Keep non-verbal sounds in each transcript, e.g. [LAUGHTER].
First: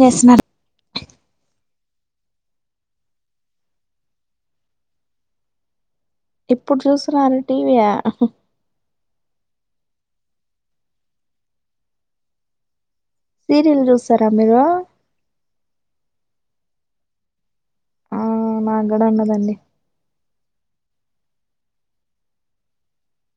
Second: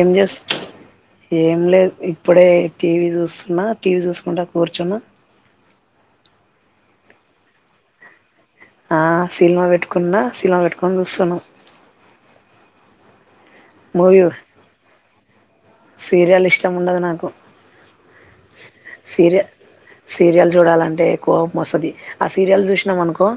ఏం చేస్ చేస్తున్నారు ఏం లేద్ ఇప్పుడే టీవీ చూస్తున్నా టీవీ చూస్కుంటా కూర్చున్నా ఇప్పుడు చూస్తున్నారు టీవీ ఆ సిల్మా పెట్టుకుండా సిల్మా పెట్టుకొని చూస్తున్నాం సీరియల్ మూవీ చూస్తారా మీరు? సీరియల్ ఇష్టముండదు నాకు ఆ మాన్ సీరియ సీరియల్ చూడాలంటే ఎక్కువ కోప్మ్ మొసది ఆ సీరియల్ చూసినాం అనుకో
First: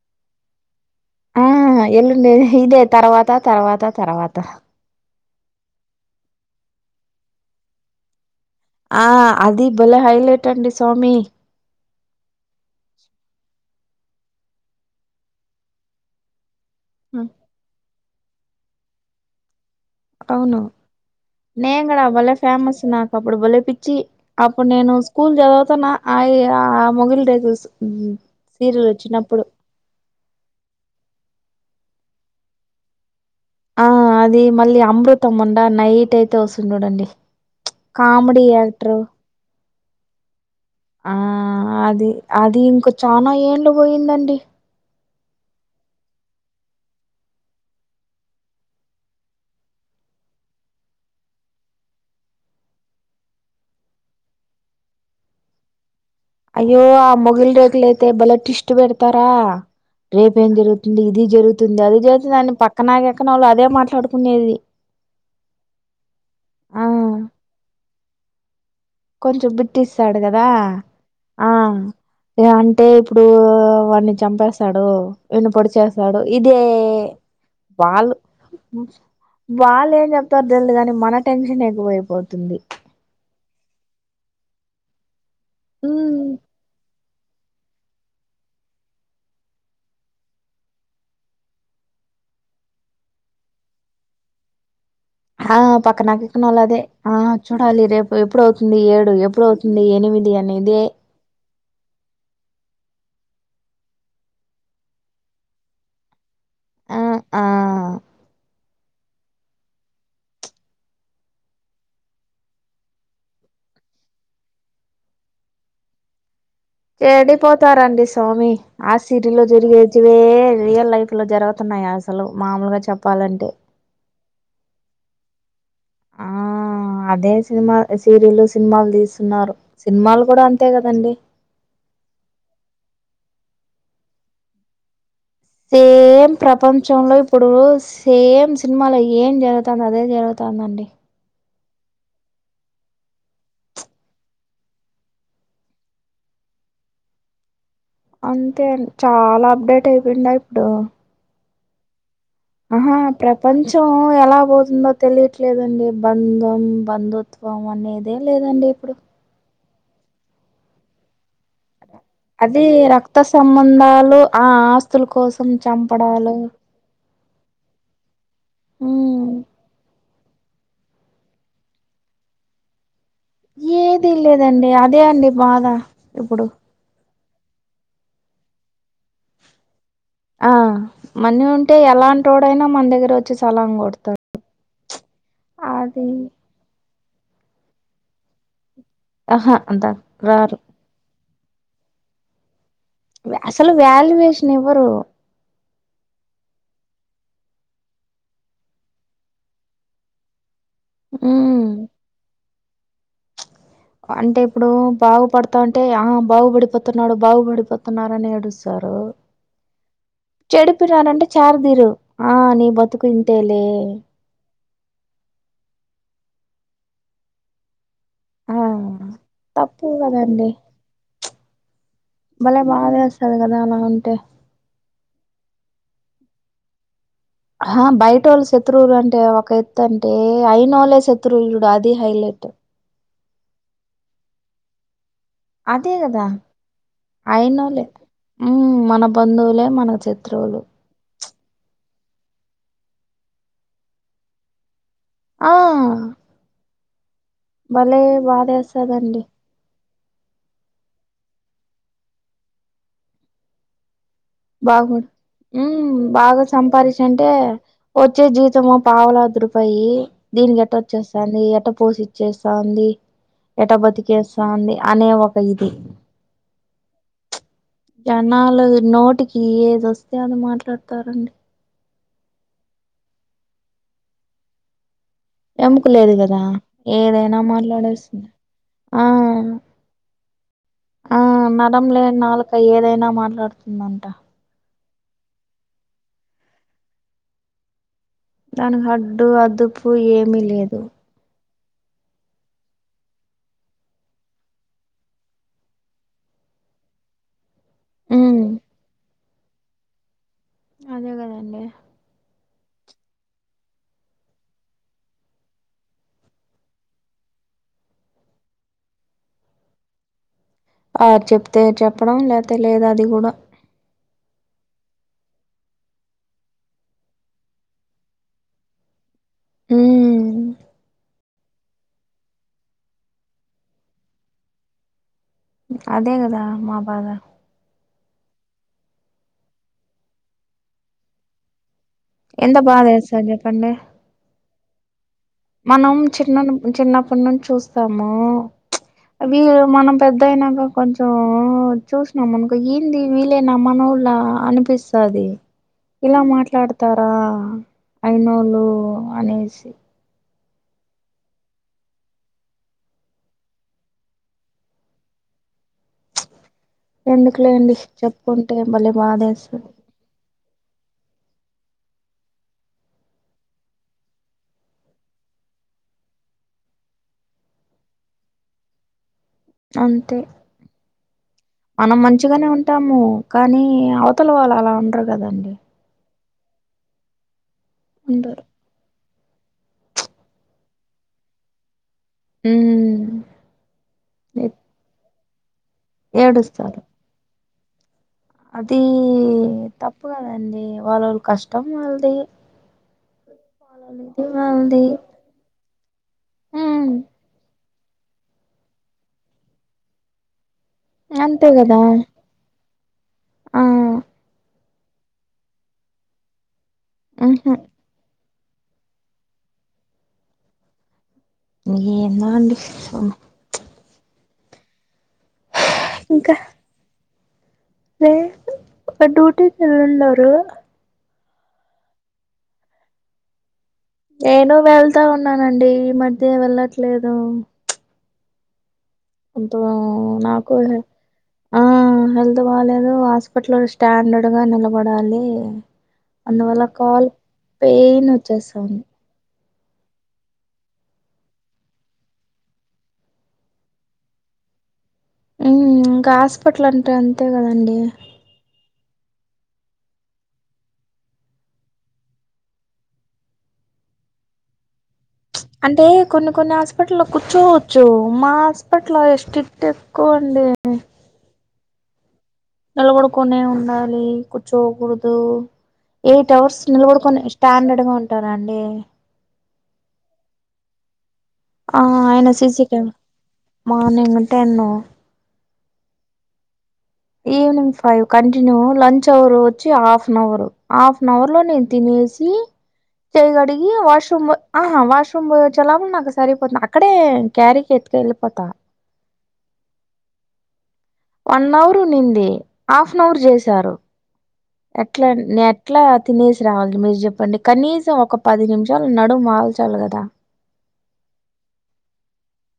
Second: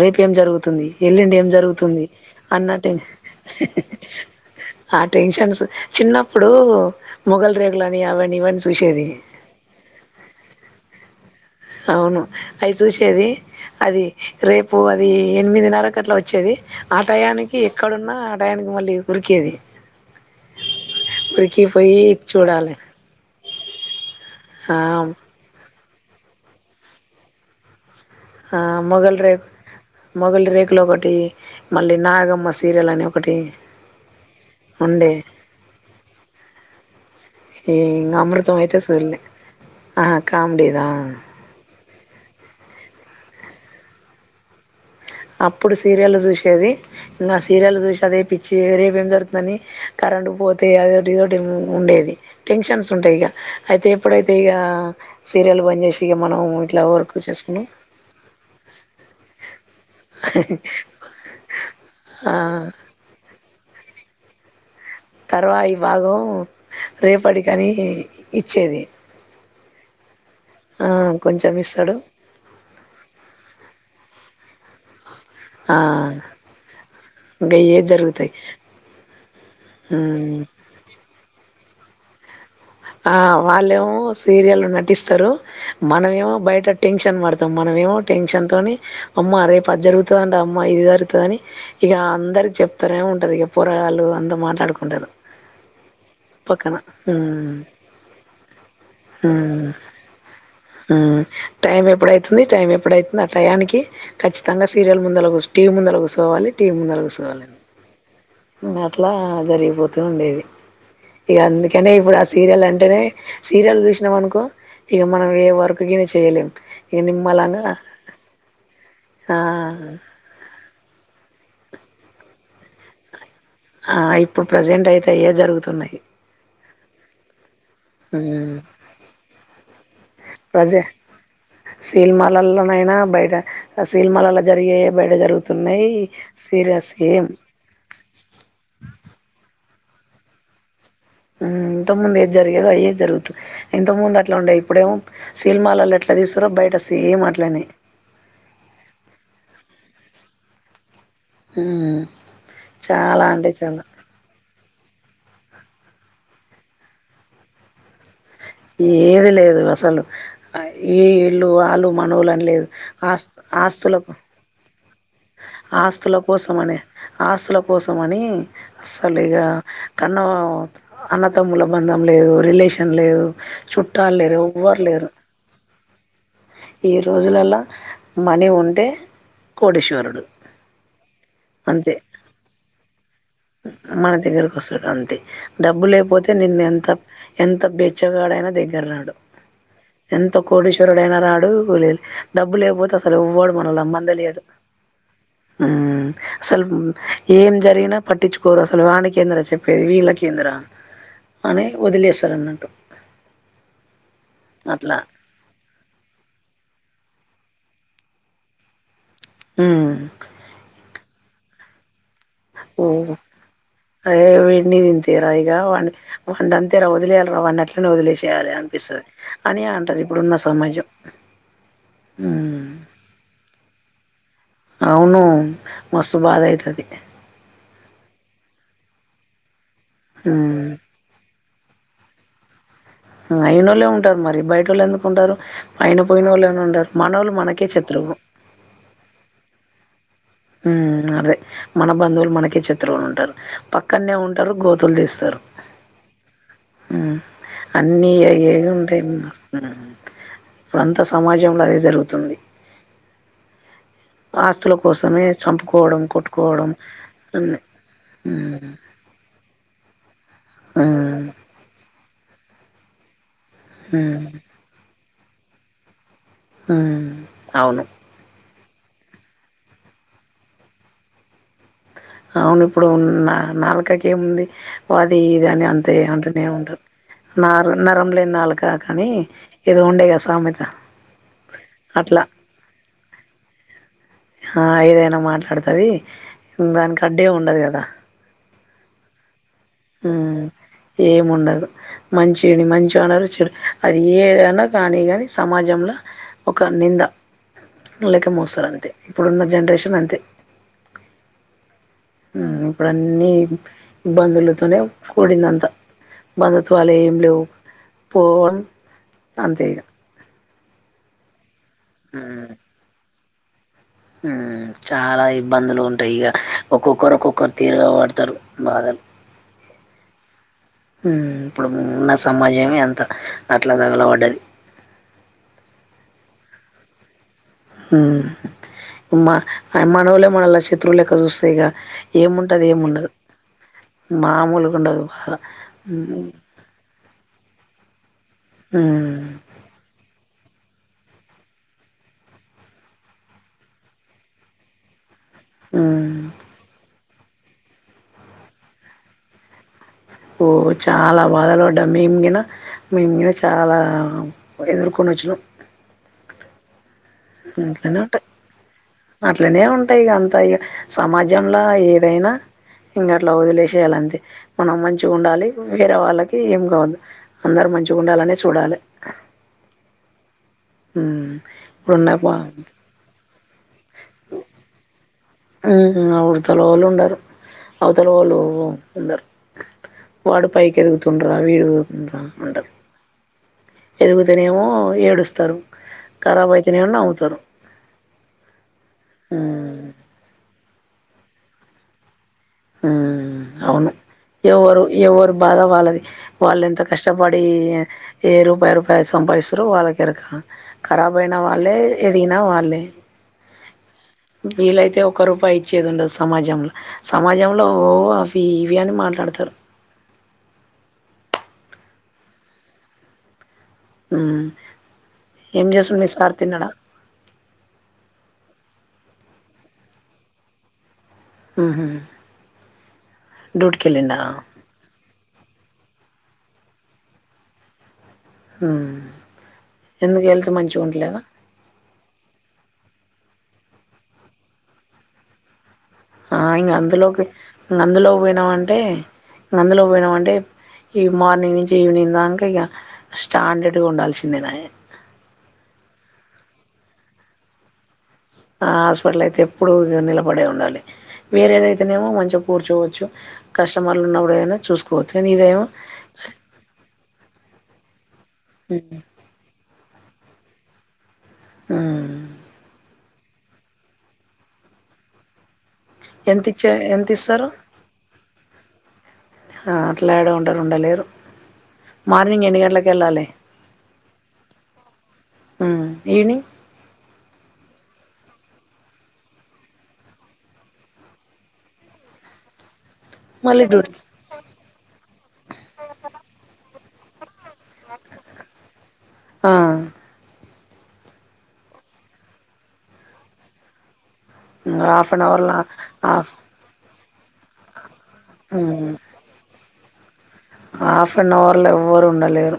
రేపు ఏం జరుగుతుంది వెల్లిండి ఆ ఏం జరుగుతుంది ఎల్లుండి ఇదే అన్నట్ తర్వాత తర్వాత తర్వాత ఆ టెన్షన్స్ చిన్నప్పుడు మొఘలు రేకులని అవని ఇవని ఆ చూసేది అది బలే హైలైట్ అండి సోమి అవును అవి చూసేది అది రేపు అది ఎనిమిదిన్నర కట్ల వచ్చేది ఆ టయానికి ఎక్కడున్నా ఆ టయానికి మళ్ళీ ఉరికేది అవును ఉరికి పోయి నేంగూడా భలే చూడాలి ఫేమస్ నా అప్పుడు బలేపిచ్చి అప్పుడు ఆ నేను స్కూల్ చదవుతన్నా అయ్యా ఆ మొగిల్ రేకుల్స్ ఉమ్ హా మొగల్ రేక్ మొగలి రేకులు ఒకటి మళ్ళీ నాగమ్మ సీరియల్ అని ఒకటి ఆ అది మళ్ళీ ఉండే అమృతం ఉండా, నైట్ అయితే వస్తుంది చూడండి. ఈ కామెడీ యాక్టరు ఆ, కామెడీదా అది అది ఇంక చానా ఏండ్లు పోయిందండి. అప్పుడు సీరియల్లు చూసేది, ఇంకా సీరియల్ చూసి అదే పిచ్చి, రేపు ఏం జరుగుతుందని కరెంటుపోతే అదోటి, ఇదోటి ఉండేది. టెన్షన్స్ ఉంటాయి ఇక, అయితే ఎప్పుడైతే ఇక సీరియల్లు బంద్ చేసిన ఇగ మనం ఇట్లా వర్క్ చేసుకుని తే, భలే ట్విస్ట్ పెడతారా రేపేం జరుగుతుంది, ఇది జరుగుతుంది, అది జరుగుతుంది అని పక్కన గిక్కన వాళ్ళు అదే మాట్లాడుకునేది. తరవాయి భాగం ఆ రేపటికి అని ఇచ్చేది. కొంచెం బిట్టు ఇస్తాడు కదా, ఆ కొంచెం ఇస్తాడు ఏ అంటే ఇప్పుడు వాడిని చంపేస్తాడు ఈడిని పొడిచేస్తాడు, ఇదే ఇంకా ఇవే వాళ్ళు, జరుగుతాయి వాళ్ళు ఏం చెప్తారు తెల్దు గాని మన టెన్షన్ ఎక్కువైపోతుంది. ఆ వాళ్ళేమో సీరియల్లో నటిస్తారు, ఉమ్ మనమేమో బయట టెన్షన్ పడత తం మనమేమో టెన్షన్ తోని, అమ్మా రేపు అది జరుగుతదంట అమ్మ ఇది జరుగుతదని ఇక అందరికి చెప్తనే ఉంటరు, ఇక పోరగాళ్లు అంతా మాట్లాడుకుంటారు. ఆ పక్కనగిక్కనోళ్ళు పక్కన. అదే, ఆ హ్మ్. చూడాలి రేపు ఎప్పుడవుతుంది ఏ డు ఎప్పుడవుతుంది ఎనిమిది అని ఇదే ఊ టైం ఎప్పుడైతుంది, టైం ఎప్పుడైతుంది, ఆ టయానికి ఖచ్చితంగా సీరియల్ ముందు అలా కూచో టీవీ ముందల కూసోవాలి టీవీ ఆ ముందల కూసోవాల నేను ఆ అట్లా జరిగిపోతూ ఉండేది, ఇక అందుకనే ఇప్పుడు అస సీరియల్ అంటేనే, సీరియల్ చూసినాం అనుకో ఇక మనం ఏ వర్కుగిని చేయలేము. చెడిపోతారండి స్వామి, ఆ సిరియల్లో జరిగేటివే రియల్ లైఫ్ లో జరుగుతున్నాయా అసలు, మామూలుగా చెప్పాలంటే ఆ ఇప్పుడు ప్రజెంట్ అయితే అయ్యే జరుగుతున్నాయి. ఆ అదే సినిమా, సీరియళ్ళు ఉమ్ సినిమాలు తీస్తున్నారు, సినిమాలు కూడా అంతే కదండి. సినిమాలల్లోనైనా బయట, సినిమాలల్లో జరిగేయే బయట జరుగు సేమ్ ప్రపంచంలో ఇప్పుడు సేమ్ సినిమాలో ఏం జరుగుతాందో అదే జరుగుతాందండి. ఉమ్ ఇంతకు ముందు ఏది జరిగేదో, అయ్యే జరుగుతున్నాయి. ఇంతకు ముందు అట్లా ఉండేయి, ఇప్పుడేమో సినిమాలలో ఎట్లా తీస్తరో బయట సేమ్ అట్లనే అంతే, చాలా అప్డేట్ అయిపోయుండాయి ఇప్పుడు. ఉమ్ ఆహా, ప్రపంచం ఎలా పోతుందో తెలీట్లేదండి, బంధం బంధుత్వం అనేది అదేం లేదండి ఇప్పుడు ఏది లేదు అసలు, ఈళ్ళు వాళ్లు మనోళ్లని అది లేదు, రక్త ఆస్తు ఆస్తుల సంబంధాలు ఆ ఆస్తుల కోసం ఆస్తుల చంపడాలు కోసం అనే ఆస్తుల కోసమని అస్సలు ఉమ్ ఇగ కన్నవా అన్నతమ్ముల బంధం లేదు, రిలేషన్ లేదు ఏదీ చుట్టాలు లేరు, లేదండి, ఎవ్వరు అదే లేరు. అండి బాధ ఇప్పుడు. ఈ రోజులల్ల మనీ ఉంటే కోటీశ్వరుడు ఆ మనీ ఉంటే అంతే. ఎలాంటోడైనా మన దగ్గరొ మన దగ్గరకు వస్తారు అంతే డబ్బు అది లేకపోతే నిన్ను ఎంత ఎంత బెచ్చగాడైనా దగ్గర రాడు ఆహా అంత ఎంత రారు కోటీశ్ వరుడైనా రాడు లేదు డబ్బు లేకపోతే అసలు ఎవ్వడూ అసలు మనల్ని అమ్మందలీయడు వాల్యుయేషన్ ఇవ్వరు ఉమ్ అసలు ఏం జరిగినా పట్టిచ్చుకోరు అసలు వానికేందిరా చెప్పేది వీళ్ళకేందిరా ఉమ్ అనే వదిలేస్తారన్నట్టు అంటే ఇప్పుడు బాగు పడు తా అంటే ఆ బాగుపడిపోతున్నాడు బాగుపడిపోతున్నారు అని ఏడుస్తారు ఊ చెడిపిరానంటే చారదీరు ఆ నీ బతుకు ఇంతేలే దే వీడిని ఇంతేరా ఇగ వాడిని అంతేరా వదిలేయాలరా వాన్ని అట్లనే వదిలేస్ యాలి ఆ అన్పిస్తది అని తప్పు అంటాది ఇప్పుడున్న కదండి సమాజం భలే మ్మ్. బాధేస్తాది కదా అలా ఉంటే అవును మస్తు బాధ అయితాది హాబయటోళ్ళు శత్రువులు అంటే ఒక ఎత్తు అంటే అయినోళ్ళే శత్ తృలు చూడు అది హైలైట్ అయినోళ్ళే ఉంటారు మరి బయటోళ్ళు ఎందుకు ఉంటారు అదే అయిన కదా పోయినోళ్ళు అని ఉండరు మనోళ్ళు మనకే శత్రువు ఊ మన బంధువులే మనకి శత్ ఊ అదే మన బంధువులు మనకే శత్రువులు ఉంటారు పక్కన్నే ఉంటారు గో తులు తీస్తరు ఆ ఊ భలే అన్నీ అయ్యేది ఉంటాయి [INAUDIBLE] బాధేస్తదండి ఊ ఇప్పుడంతా సమాజంలో అదే జరుగుతుంది ఆస్తుల బాగు కోసమే ఊమ్ చంపుకోవడం బాగా కొట్టుకోవడం సంపారిచ్చంటే అన్నీ వచ్చే హ్మ్ జీతము పావలా అద్దురూ పాయి దీనికి ఎట్ట హ్మ్ వచ్చేస్తాంది ఎట్ట పోషిచ్చేస్తాంది ఎట్ట హ్మ్ బతికేస్తా ఉంది అనే ఒక ఇది అవును జనాలు నోటికి ఏదొస్తే అది మాట్లాడుతారండి అవును ఇప్పుడు నాలుకకి ఏముంది వాడు ఇది అని ఎముక అంతే ఏ లేదు కదా అంటనే ఉంటారు ఏదైనా నారు నరం మాట్లాడేస్తుంది లేని నాలుక ఆ కానీ ఇదో ఉండే గా సామెత ఆ నరం లేని అట్లా నాలుక ఏదైనా మాట్లాడుతుందంట హా ఏదైనా మాట్లాడుతది దానికి అడ్డు ఏం ఉండదు కదా దానికి హడ్డు అదు ఉమ్ ఏం ఉండదు మంచిని మంచు అనరు చెడు అది ఏదైనా కానీ గానీ సమాజంలో ఒక నింద లేక ఉమ్ మోస్తారు అంతే ఇప్పుడున్న జనరేషన్ అంతే అదే గదండి ఊ ఇప్పుడు అన్నీ ఇబ్బందులతోనే కూడిందంతా బంధుత్వాలు ఏం లేవు పో అంతే ఇగ ఆర్ చెప్తే చెప్పడం లేకపోతే లేదు అది కూడా ఊ చాలా ఇబ్బందులు ఉంటాయి ఇగ ఒక్కొక్కరు ఒక్కొక్కరు తీరుగా వాడతారు బాధలు ఊ ఊ ఇప్పుడు ఉన్న సమాజమే అంత అట్లా తగల పడ్డది అదే కదా మా బాధ మా మనోళ్లే మనలా శత్రులెక్క చూస్తే ఇగ ఎంత ఏముంటది బాధ ఏముండదు వేస్తది చెప్పండి మామూలుగా ఉండదు మనం బాధ చిన్న చిన్నప్పటి నుంచి చూస్తాము ఉ వీళ్ళ మనం పెద్దయినాక కొంచెం చూసినామనుకో ఏంది వీలేేనా మనోళ్ళా అని పిస్తాది ఇలా మాట్లాడతారా అయినోళ్ళు అనేసి ఓ చాలా బాధలు పడ్డాం మేంగిన మేమ్గీన చాలా ఎదుర్కొను వచ్చీనం ఎందుకులేండి అట్లనే చెప్పుకుంటే మళ్ళీ బాధేస్త అంట ఇక అంతా ఇగ సమాజంల ఏదైనా ఇంకా అట్లా వదిలేసేయాలంతే మనం మంచిగా ఉండాలి వేరే వాళ్ళకి ఏం కావోద్దు అందరూ మంచిగా ఉండాలనే చూడాలి అంతే మనం ఇప్పుడున్న మంచిగానే ఉంటాము కానీ అవతల వాళ్ళు అలా ఉండరు కదండి అవతలవాళ్ళు ఉండరు అవితలవాళ్ళు ఉండరు ఉండరు వాడు పైకి ఎదుకుతుండురా వీడుండ్రా ఉంటారు మ్ ఎదుగుతేనేమో ఏడుస్తారు ఖరాబ్ ఏడుస్తారు అయితేనేమో నవ్వుతారు అది తప్పు కదండి వాళ్ళు కష్టం వాళ్ళది అవును వాళ్ళది ఎవరు వాళ్ళది ఎవరు బాధ వాళ్ళది వాళ్ళు ఎంత మ్ కష్టపడి ఏ రూపాయి రూపాయ సంపాదిస్తారో వాళ్ళకేరక కరాబ్ అయిన అంతే వాళ్ళే కదా దిన వాళ్ళే ఆ వీళ్లయితే ఒక రూపాయి ఇచ్చేది ఉండదు సమాజంలో మ్హు సమాజంలో ఓ అవి ఇవి అని మాట్లాడతారు ఎన్దో అండి ఏం చేస్తడు మీసార్ తిన్నాడా లేద్ డ్యూటీకి వెళ్ళి ఉన్నారు ఉ డ్యూటీ కెళ్లి నేను వెళ్తా ఉన్నానండి ఈ మధ్య వెళ్ళట్లేదు కొంత ఎందుకు హెళ్త్ నాకు మంచిగా ఉంట్లలేదా ఆ హెల్త్ బాలేదు హాస్పిటల్ స్టాండర్డ్గా నిలబడాలి అందువల్ల ఇంక కాల్ అందులోకి పెయిన్ అందులోకి వచ్చేస్తుంది పోయినామంటే అందులో పోయినామంటే ఈ మార్నింగ్ నుంచి ఈవినింగ్ దాక ఇక స్టాండర్డ్గా ఉండాల్సిందే నాయే ఇంకా హాస్పిటల్ అంటే అంతే కదండి ఆ హాస్పిటలయితే ఎప్పుడు నిలబడే ఉండాలి వేరేదైతేనేమో మంచిగా కూర్చోవచ్చు కస్టమర్లు ఉన్నప్పుడు ఏనా చూసుకో అంటే కొన్ని కొన్ని హాస్పిటల్లో కూర్చోచ్చు మా హాస్పిటల్ స్టీట్ కోండి ఉ నిలబడుకనే ఉండాలి కూర్చోకూడదు ఎయిట్ ఎంత అవర్స్ ఇచ్చే ఎంత నిలబడుకొని ఇస్తారు స్టాండర్డ్ గా ఉంటారా అండి అట్ల ఎడ ఉండరు ఉండలేరు ఆ ఆయన మార్నింగ్ ఎన్ని సిసి కెమ గంటలకు వెళ్ళాలి మార్నింగ్ టెన్ను ఆ evening evening five continue lunch hour వచ్చి హాఫన్ అవర్ హాఫన్ అవర్లో నేను తినేసి చేయి మళ్ళీ కడిగి డ్యూటీ వాష్రూమ్ పొ ఆహ వాష్రూమ్ పోయిచ్చేలోపల నాకు సరిపోత అక్కడే క్యారీకి ఎత్త వెళ్ళిపోతా ఆ వన్ అవర్ ఉండింది హాఫన్వర్ చేశారు ఎట్ల హాఫ్ అన్ అవర్లా ఎట్లా హాఫ్ తినేసి రావాలి మీరు చెప్పండి కనీసం ఒక పది నిమిషాలు నడువాల్చాలి కదా హాఫన్ అవర్లో ఎవ్వరు ఉండలేరు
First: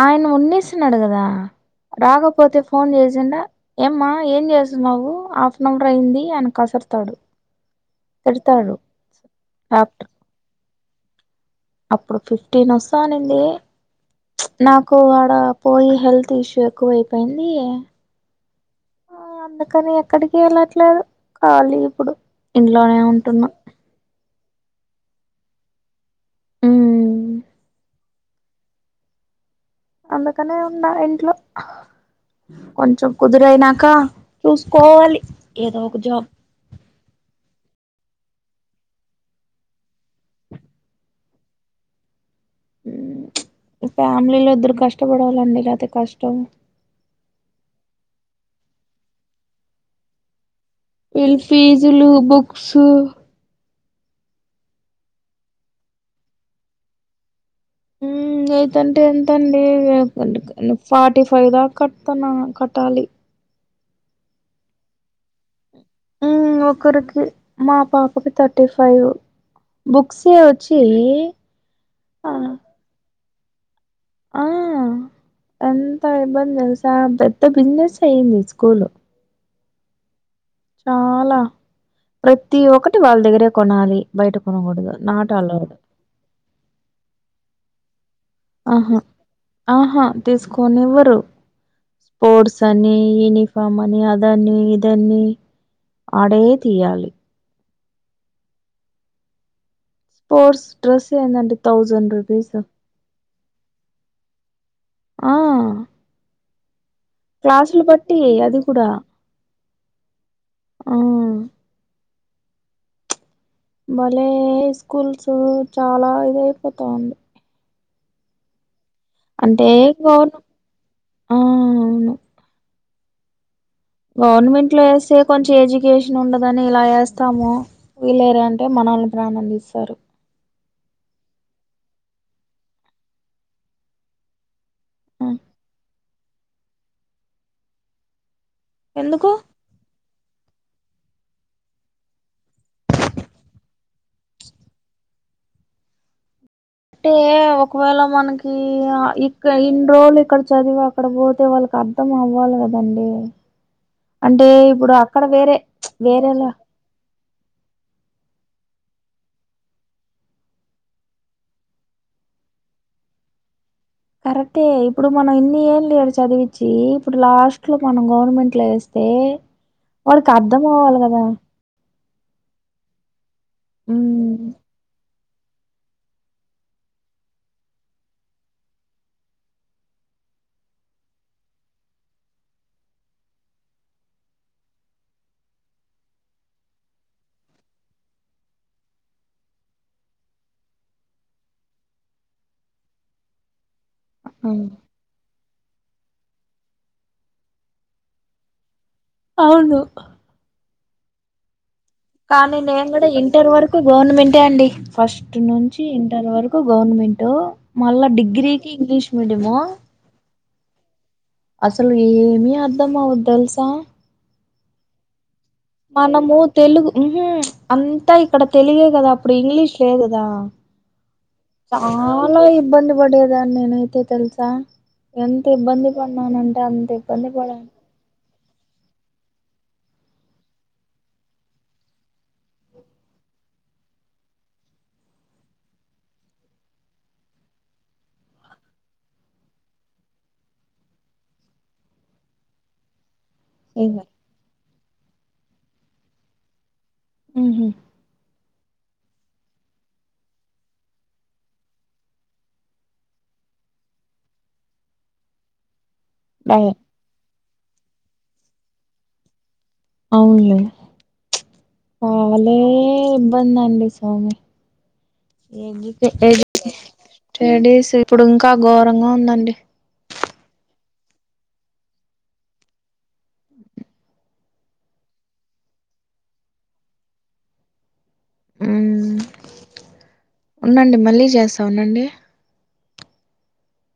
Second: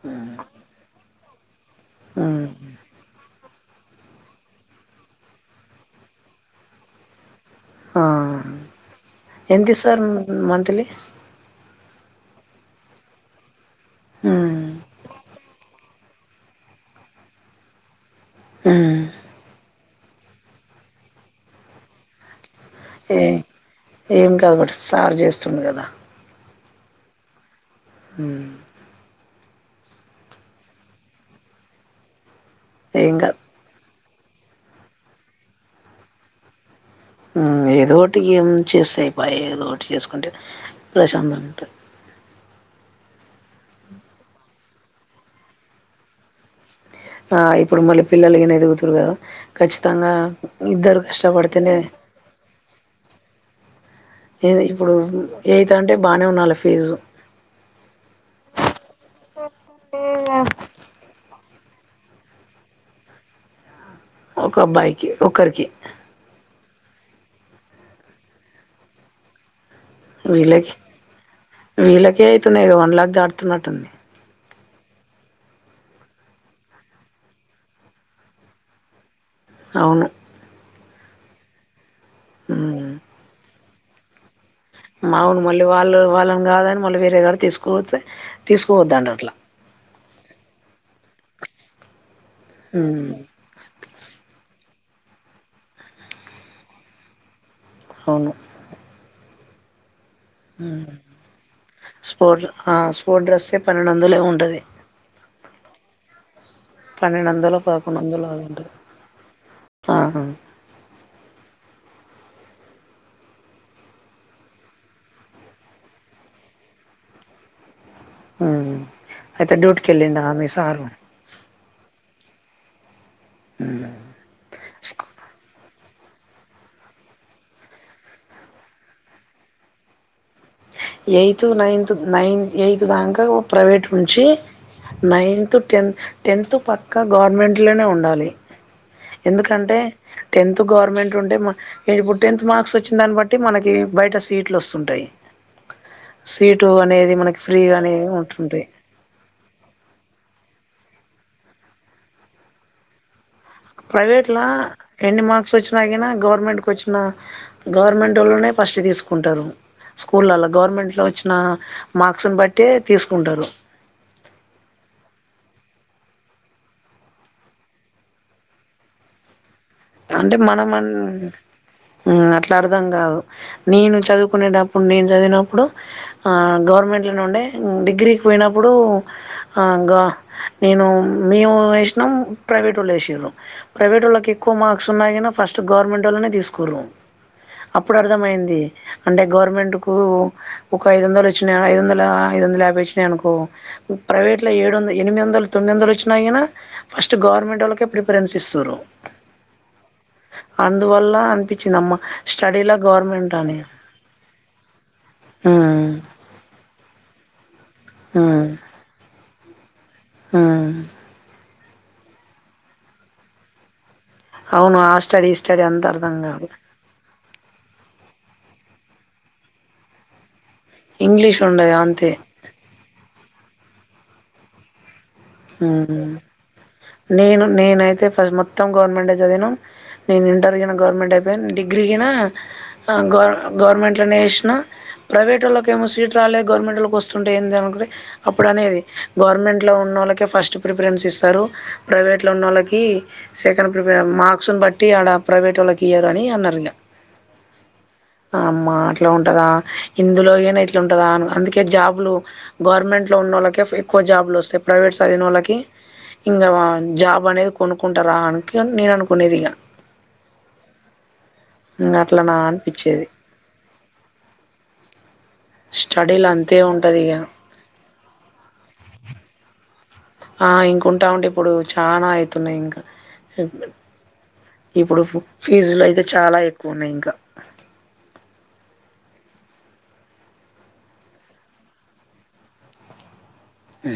ఆయన వన్నేసినడు కదా హ్మ్. రాకపోతే ఫోన్ చేసిండ ఏమ్మా ఏం చేస్తున్నవు హాఫన్ అవర్ అయింది అని కసిరతడు ఆ ఎంతీస్తారు మంత్లీ అప్పుడు ఫిఫ్టీన్ ఇస్త అనింది ఉమ్ పో వాడ పో హెల్త్ ఇష్యూ ఎక్కువయిపోయింది ఉమ్ ఆ అందుకని ఎక్కడికి వెళ్ళట్లేదు కాలీ ఇప్పుడు ఇంట్లోనే ఏ ఉంటున్న ఏం కాదుబట్ సార్ చేస్తుండు కదా ఉమ్ ఉమ్ అందుకనే ఉన్నా ఇంట్లో కొంచెం ఏం కాదు. కుదురైనక చూసుకోవాలి ఏదో ఒక జాబ్ ఆ ఏదో ఒకటి ఏం చేస్తాయి పా ఏదో ఒకటి చేసుకుంటే ప్రశాంతంగ ఉంటది ఫ్యామిలీలో ఇద్దరు కష్టపడలండి లేపోతే కష్టం ఆ ఇప్పుడు మళ్ళీ పిల్లగిన ఎదుగుతుర్ కదా ఖచ్చితంగా ఇద్దరు ఇ కష్టపడితేనే ఫీజులు బుక్స్ ఏది ఇప్పుడు ఎయిత్ అంటే బానే ఉన్నలే ఫీజు ఉమ్ ఎయిత్ అంటే ఎంతండి ఫార్టీ ఫైవ్ దాకట్న్ కట్టాలి ఒకబ్బాయికి ఒకరికి ఉమ్ ఒకరికి మా పాపకి థర్టీ ఫైవ్ బుక్సే వీళ్ళకి వచ్చి వీళ్ళకే ఆ అయితున్నయి వన్ లాక్ దాటుతున్నట్టుంది ఆ ఎంత ఇబ్బంది తెల్సా పెద్ద బిజినెస్ అయ్యింది స్కూల్ అవును చాలా ప్రతి ఒక్కటి వాళ్ళ దగ్గరే కొనాలి బయట కొనకూడదు నాట్ అలౌడ్ అల్లు వల్ల కాదని మళ్ళీ వేరేగడికి ఏసుకపోతే అహ ఆహా తీసుకోనివ్వరు స్పోర్ట్స్ అని యినిఫ ఫమ్ని అదని ఇదని అడే తీయాలి అవును స్పోర్ట్స్ డ్రెసయిదండి థౌజండ్ రూపీస్ ఓ డ్రస్సే పన్నెందొందలేమో ఉంటది ఆ పన్నెండు వందలో క్లాసులు పదకొండు బట్టి వందలో అది ఉంటది అహ ఆవును బలే స్కూల్స్ చాలా ఇద అయిపోతాంది ఊ అయితే అంటే డ్యూట్కి ఎలిండ గవర్న మీ సారు ఆ అవును ఊ గవర్నమెంట్ లో వేస్తే కొంచెం ఎడ్యుకేషన్ ఉండదని ఇలా వేస్తాము వీళరు అంటే మనల్ని ప్రాణందిస్తారు ఎయిత్ నైన్త్ నైన్త్ ఎయిత్ దాకా ప్రైవేట్ నుంచి ఆ, నైన్త్ టెన్ టెన్త్ పక్కా గవర్నమెంట్లోనే ఉండాలి ఎందుకు ఎందుకంటే టెన్త్ గవర్నమెంట్ ఉంటే మ ఇప్పుడు టెన్త్ మార్క్స్ వచ్చిన దాన్ని బట్టి మనకి బయట సీట్లు వస్తుంటాయి సీటు అనే అంటే ఒకవేళ మనకి ఆ ఈ ఇక ఇన్ని రోజులు ఇక్కడ చదివి అక్కడ పోతే వాళ్ళకి అర్ధం అవ్వాలి కదండి ప్రైవేట్ లో అంటే ఇప్పుడు ఎన్ని అక్కడ మార్క్స్ వేరే వచ్చినా గిన వేరేలా గవర్నమెంట్ కొచ్చిన గవర్నమెంట్ ఓలనే ఫస్ట్ తీసుకుంటారు స్కూలల గవర్నమెంట్ లో వచ్చిన మార్క్స్ బట్టి తీసుకుంటారు కరెక్టే ఇప్పుడు మనం ఇన్ని ఏళ్ళక్కడ చదివించి ఇప్పుడు లాస్ట్ లో మనం గవర్నమెంట్ లో వేస్త తే వాడికి అర్థం అవాలి కదా ఊ అట్లా అర్థం కాదు నేను ఉమ్ చదువుకునేటప్పుడు నేను చదివినప్పుడు ఆ గవర్నమెంట్ల నుండే డిగ్రీకి పోయినప్పుడు ఆ ఇంకా నేను మేము వేసినాం ప్రైవేట్ వాళ్ళు వేసిరు ప్రైవేట్ వాళ్ళకి ఎక్కువ మార్క్స్ ఉన్నాయి కానీ ఫస్ట్ గవర్నమెంట్ వాళ్ళనే తీసుకోరు అప్పుడు అర్థమైంది అంటే గవర్నమెంట్కు ఒక ఐదు వందలు వచ్చినా ఐదు వందల ఐదు వందల యాభై వచ్చినా అనుకో ప్రైవేట్లో ఏడు వందల ఎనిమిది వందలు తొమ్మిది వందలు వచ్చినా కానీ ఫస్ట్ గవర్నమెంట్ వాళ్ళకే ప్రిఫరెన్స్ ఇస్తారు అవును అందువల్ల అనిపించిందమ్మ కానీ స్టడీలో నేను కూడా గవర్నమెంట్ ఇంటర్ అని వరకు గవర్నమెంటే అండి ఫస్ట్ నుంచి ఉమ్ ఇంటర్ వరకు కు గవర్నమెంట్ మళ్ళా డిగ్రీకి ఇంగ్లీష్ మీడియము ఊ అసలు ఏమి అర్ధం అవద్దు తెలుసా అవును ఆ స్టడీస్ మనము తెలుగు అంతా ఇక్కడ తెలుగే కదా అప్పుడు ఇంగ్లీష్ లేదుదా ఇంగ్లీష్ ఉండదు అంతే చాలా ఇబ్బంది పడేదాని నేనైతే తెలుసా ఎంత ఇబ్బంది పడినానంటే అంత ఇబ్బంది పడ నేనైయితే ఫస్ట్ మొ మొత్తం గవర్నమెంట్ ఏ చదివినం నేను ఇంటర్ గినా గవర్నమెంట్ అయిపోయాను డిగ్రీ గినా ఆ గవర్ గవర్నమెంట్లనే చేసిన ప్రైవేట్ వాళ్లకు ఏమో సీట్ రాలేదు గవర్నమెంట్ వాళ్లకు సీట్ వస్తుంటే ఏంది అనుకుంటే అప్పుడు అనేది గవర్నమెంట్ లో ఉన్న వాళ్ళకి ఫస్ట్ ప్రిఫరెన్ ఇస్తారు ప్రైవేట్లో ఉన్న వాళ్ళకి సెకండ్ ఇగ ప్రిపేర్ మర్క్స్ ని బట్టి టి ఆడా ప్రైవేట్ వాలకి ఇయరు అని అన్నర్ ఇంగ ఉహు అమ్మా అట్లా ఉంటదా ఇందులో ఇగనా ఎట్లా ఉంటదో అ అందుకే జాబులు గవర్నమెంట్ లో ఉన్నళ్ళే ఎక్కువ జాబ్ లు వస్తయి ప్రైవేటు చదివిన వాళ్ళకి ఇంకా డై జాబ్ అనేది కొనుక్కుంటే రాదు అన్నట్టు నేను అనుకునేది ఇక అవునులే చ్ ఇంగ అట్లనా కాలే అనిపిచ్చేది మస్తాన్ పిస్తోంది స్టడీలు ఎది అంతే ఉంటది ఇగ లేడీస్ ఇప్పుడు ఇంకా ఘోరంగా ఉందండి ఆ ఇంకంటా ఉంటే ఇప్పుడు చనా అయితున్నాయి ఇంకా ఇప్పుడు ఫీజులు అయితే చాలా ఎక్కువ ఉన్నాయి ఇంకా ఉమ్ ఉండండి మళ్ళీ చేస్తా ఉండండి ఉ